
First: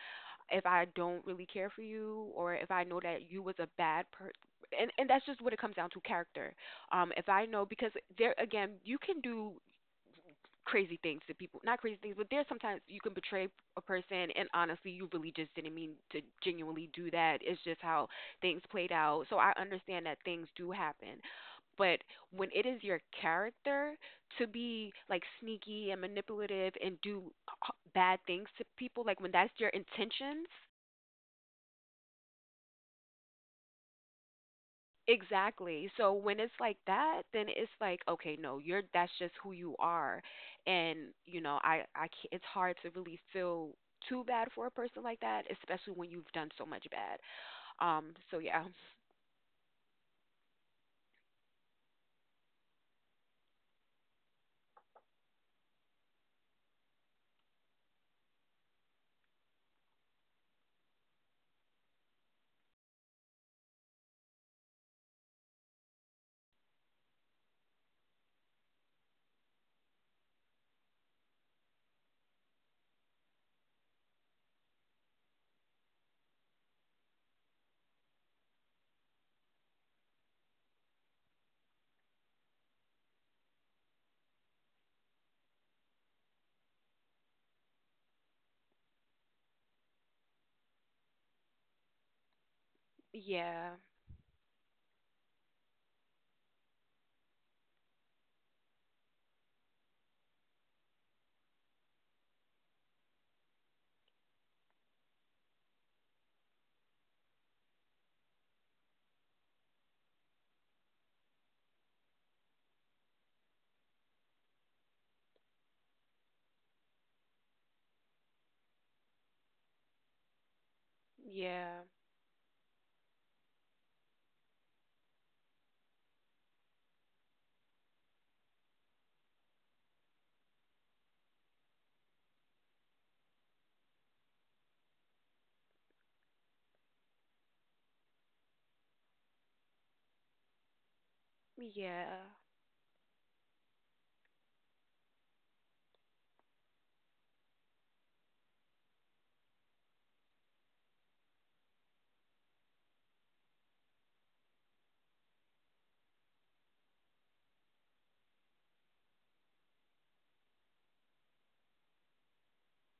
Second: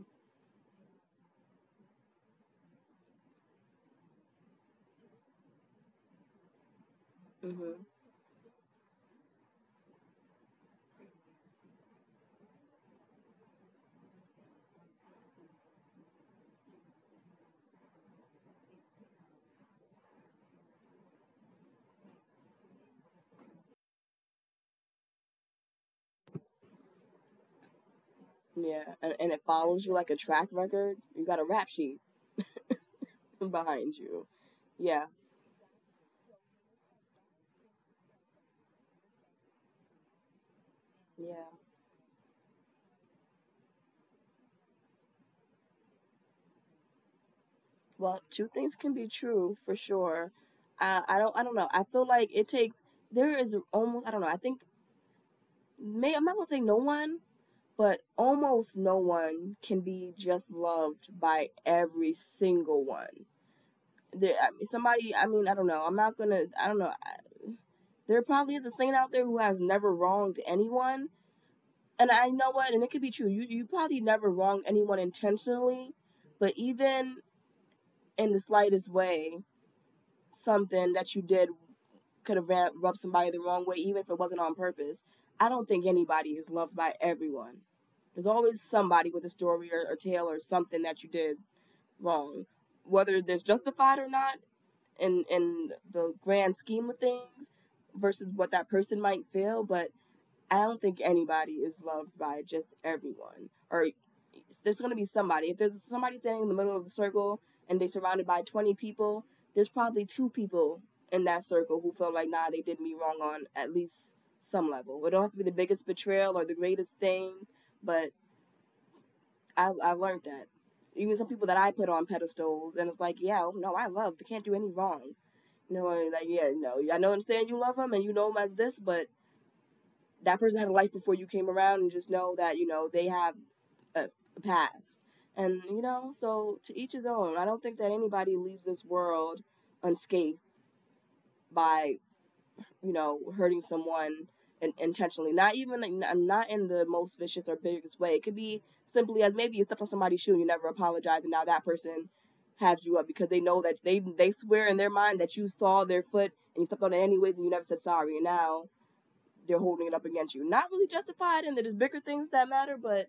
S1: If I don't really care for you, or if I know that you was a bad person, and that's just what it comes down to character. If I know
S2: hmm
S1: because there again, you can do crazy things to people. Not crazy things, but there's sometimes you can betray a person, and honestly, you really just didn't mean to genuinely do that. It's just how things played out. So I understand that things do happen. But when it is your character to be like sneaky and manipulative and do bad things to
S2: yeah,
S1: people,
S2: and,
S1: like
S2: and
S1: when
S2: it
S1: that's your
S2: follows you like a track
S1: intentions,
S2: record you got a rap sheet behind you yeah
S1: exactly. So when it's like that, then it's like, okay, no, you're that's just who you are. And, you
S2: yeah
S1: know, I ca it's hard to really feel too bad for a person like that, especially when you've done so much bad.
S2: well
S1: So
S2: two
S1: yeah.
S2: things can be true for sure I don't I don't know I feel like it takes there is almost I don't know I think may I'm not gonna say no one but almost no one can be just loved by every single one. There, somebody, I mean, I don't know. I'm not gonna, I don't know. There probably is a saint out there who has never wronged anyone, and I know what, and it could be true. You probably never wronged anyone intentionally, but even in the slightest way, something that you did could have rubbed somebody the wrong way, even if it wasn't on purpose. I don't think anybody is loved by everyone. There's always somebody with a story or tale or something that you did wrong, whether there's
S1: Yeah.
S2: justified or not in in the grand scheme of things, versus what that person might feel. But I don't think anybody is loved by just everyone. Or there's going to be somebody. If there's somebody standing in the middle of the circle and they're surrounded by 20 people, there's probably two people in that circle who feel like, nah, they did me wrong on at least some level. It don't have to be the biggest betrayal or the greatest thing, but I learned that. Even some people that I
S1: Yeah.
S2: put on pedestals, and it's like, yeah, oh, no, I love. They can't do any wrong. You know, and like, yeah, no, I know, understand you love them and you know them as this, but that person had a life before you came around and just know that you know they have a, a past and you know so to each his own I don't think that anybody leaves this world unscathed by
S1: Yeah.
S2: you know hurting someone intentionally not even like, not in the most vicious or biggest way it could be simply as maybe you stepped on somebody's shoe and you never apologize and now that person has you up because they know that they swear in their mind that you saw their foot and you stepped on it anyways and you never said sorry and now they're holding it up against you. Not really justified, and there's bigger things that matter, but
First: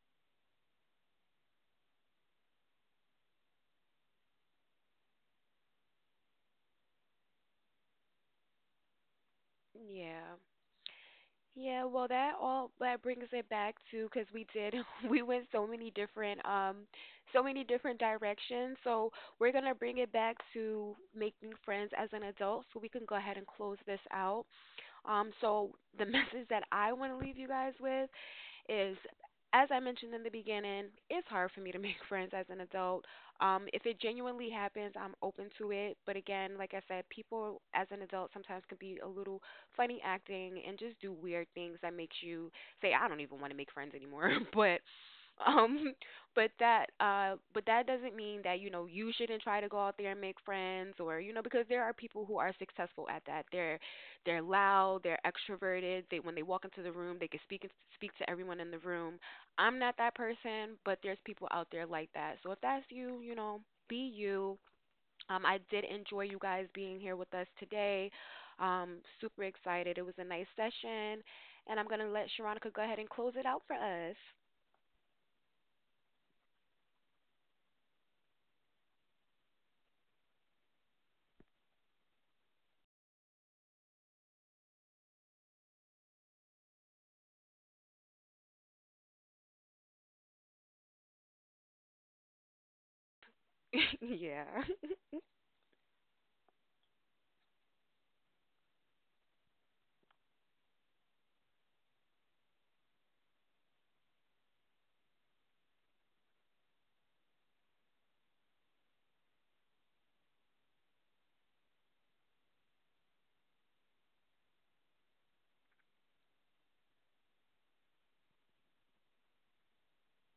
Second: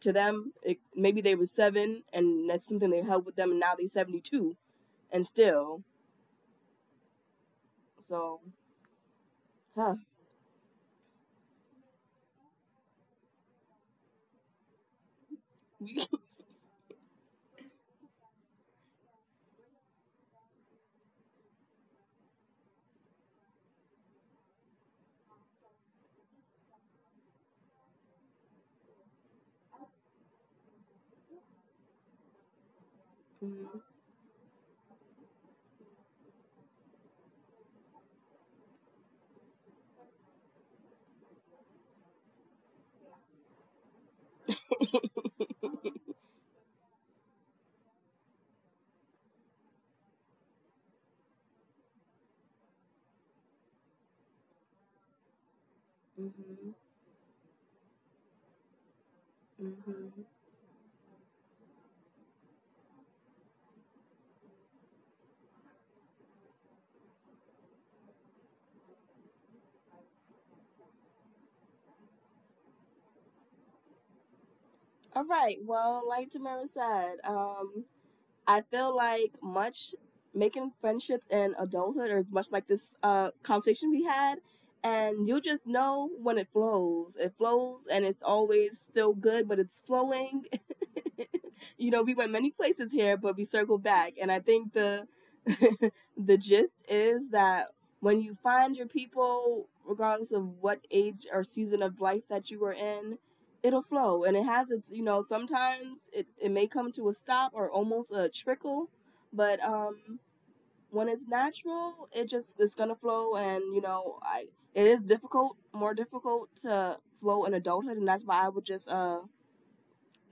S2: to them, it, maybe they were seven, and that's something they held with them, and now they're 72, and still. So, huh.
S1: Yeah. Yeah, well, that all that brings it back to because we did we went so many different directions. So we're gonna bring it back to making friends as an adult, so we can go ahead and close this out. So the message that I want to leave you guys with is, as I mentioned in the beginning, it's hard for me to make friends as an adult.
S2: Mhm,
S1: If it genuinely happens, I'm open to it. But again, like I said, people as an adult sometimes can be a little funny acting and just do weird things that makes you say, I don't even want to make friends anymore. Um but that doesn't mean that you know you shouldn't try to go out there and make friends or you know, because there are people who are successful at that. They're loud, they're extroverted. They when they walk
S2: mhm,
S1: into the room, they can speak to everyone in the room. I'm not that
S2: mhm.
S1: person, but there's people out there like that. So if that's you, you know, be you. I did enjoy you guys being here with us today. Super excited. It was a nice session, and I'm gonna let Sharonica go ahead and close it out for us.
S2: All right, well, like Tamara said, I feel like much making friendships in adulthood is much like this conversation we had, and you just know when it flows. It flows, and it's always still good, but it's flowing. You know, we went many places here, but we circled back, and I
S1: Yeah.
S2: think the the gist is that when you find your people, regardless of what age or season of life that you were in, it'll flow and it has its you know sometimes it, it may come to a stop or almost a trickle but when it's natural it just it's gonna flow and you know I it is difficult more difficult to flow in adulthood and that's why I would just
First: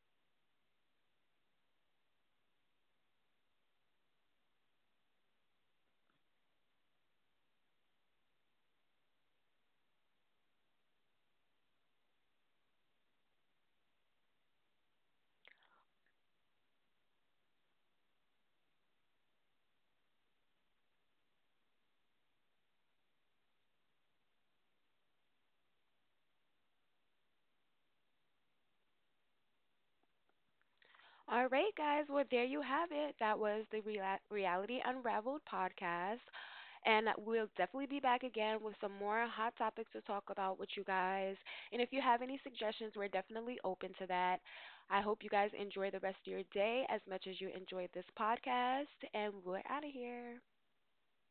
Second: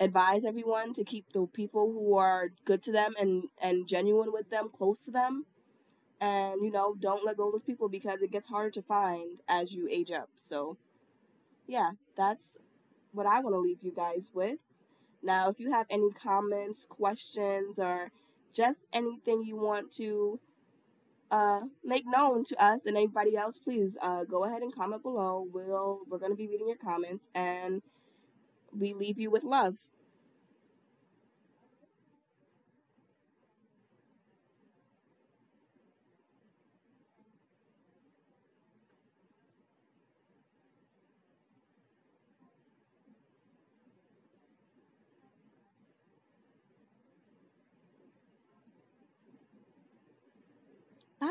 S2: advise everyone to keep the people who are good to them and genuine with them close to them and you know don't let go of those people because it gets harder to find as you age up so yeah that's what I want to leave you guys with. Now, if you have any comments, questions, or just anything you want to make known to us and anybody else, please go ahead and comment below. We're gonna be reading your comments, and we leave you with love.
S1: All right, guys. Well, there you have it. That was the Reality Unraveled podcast. And we'll definitely be back again with some more hot topics to talk about with you guys. And if you have any suggestions, we're definitely open to that. I hope you guys enjoy the rest of your day as much as you enjoyed this podcast. And we're out of here.
S2: Bye.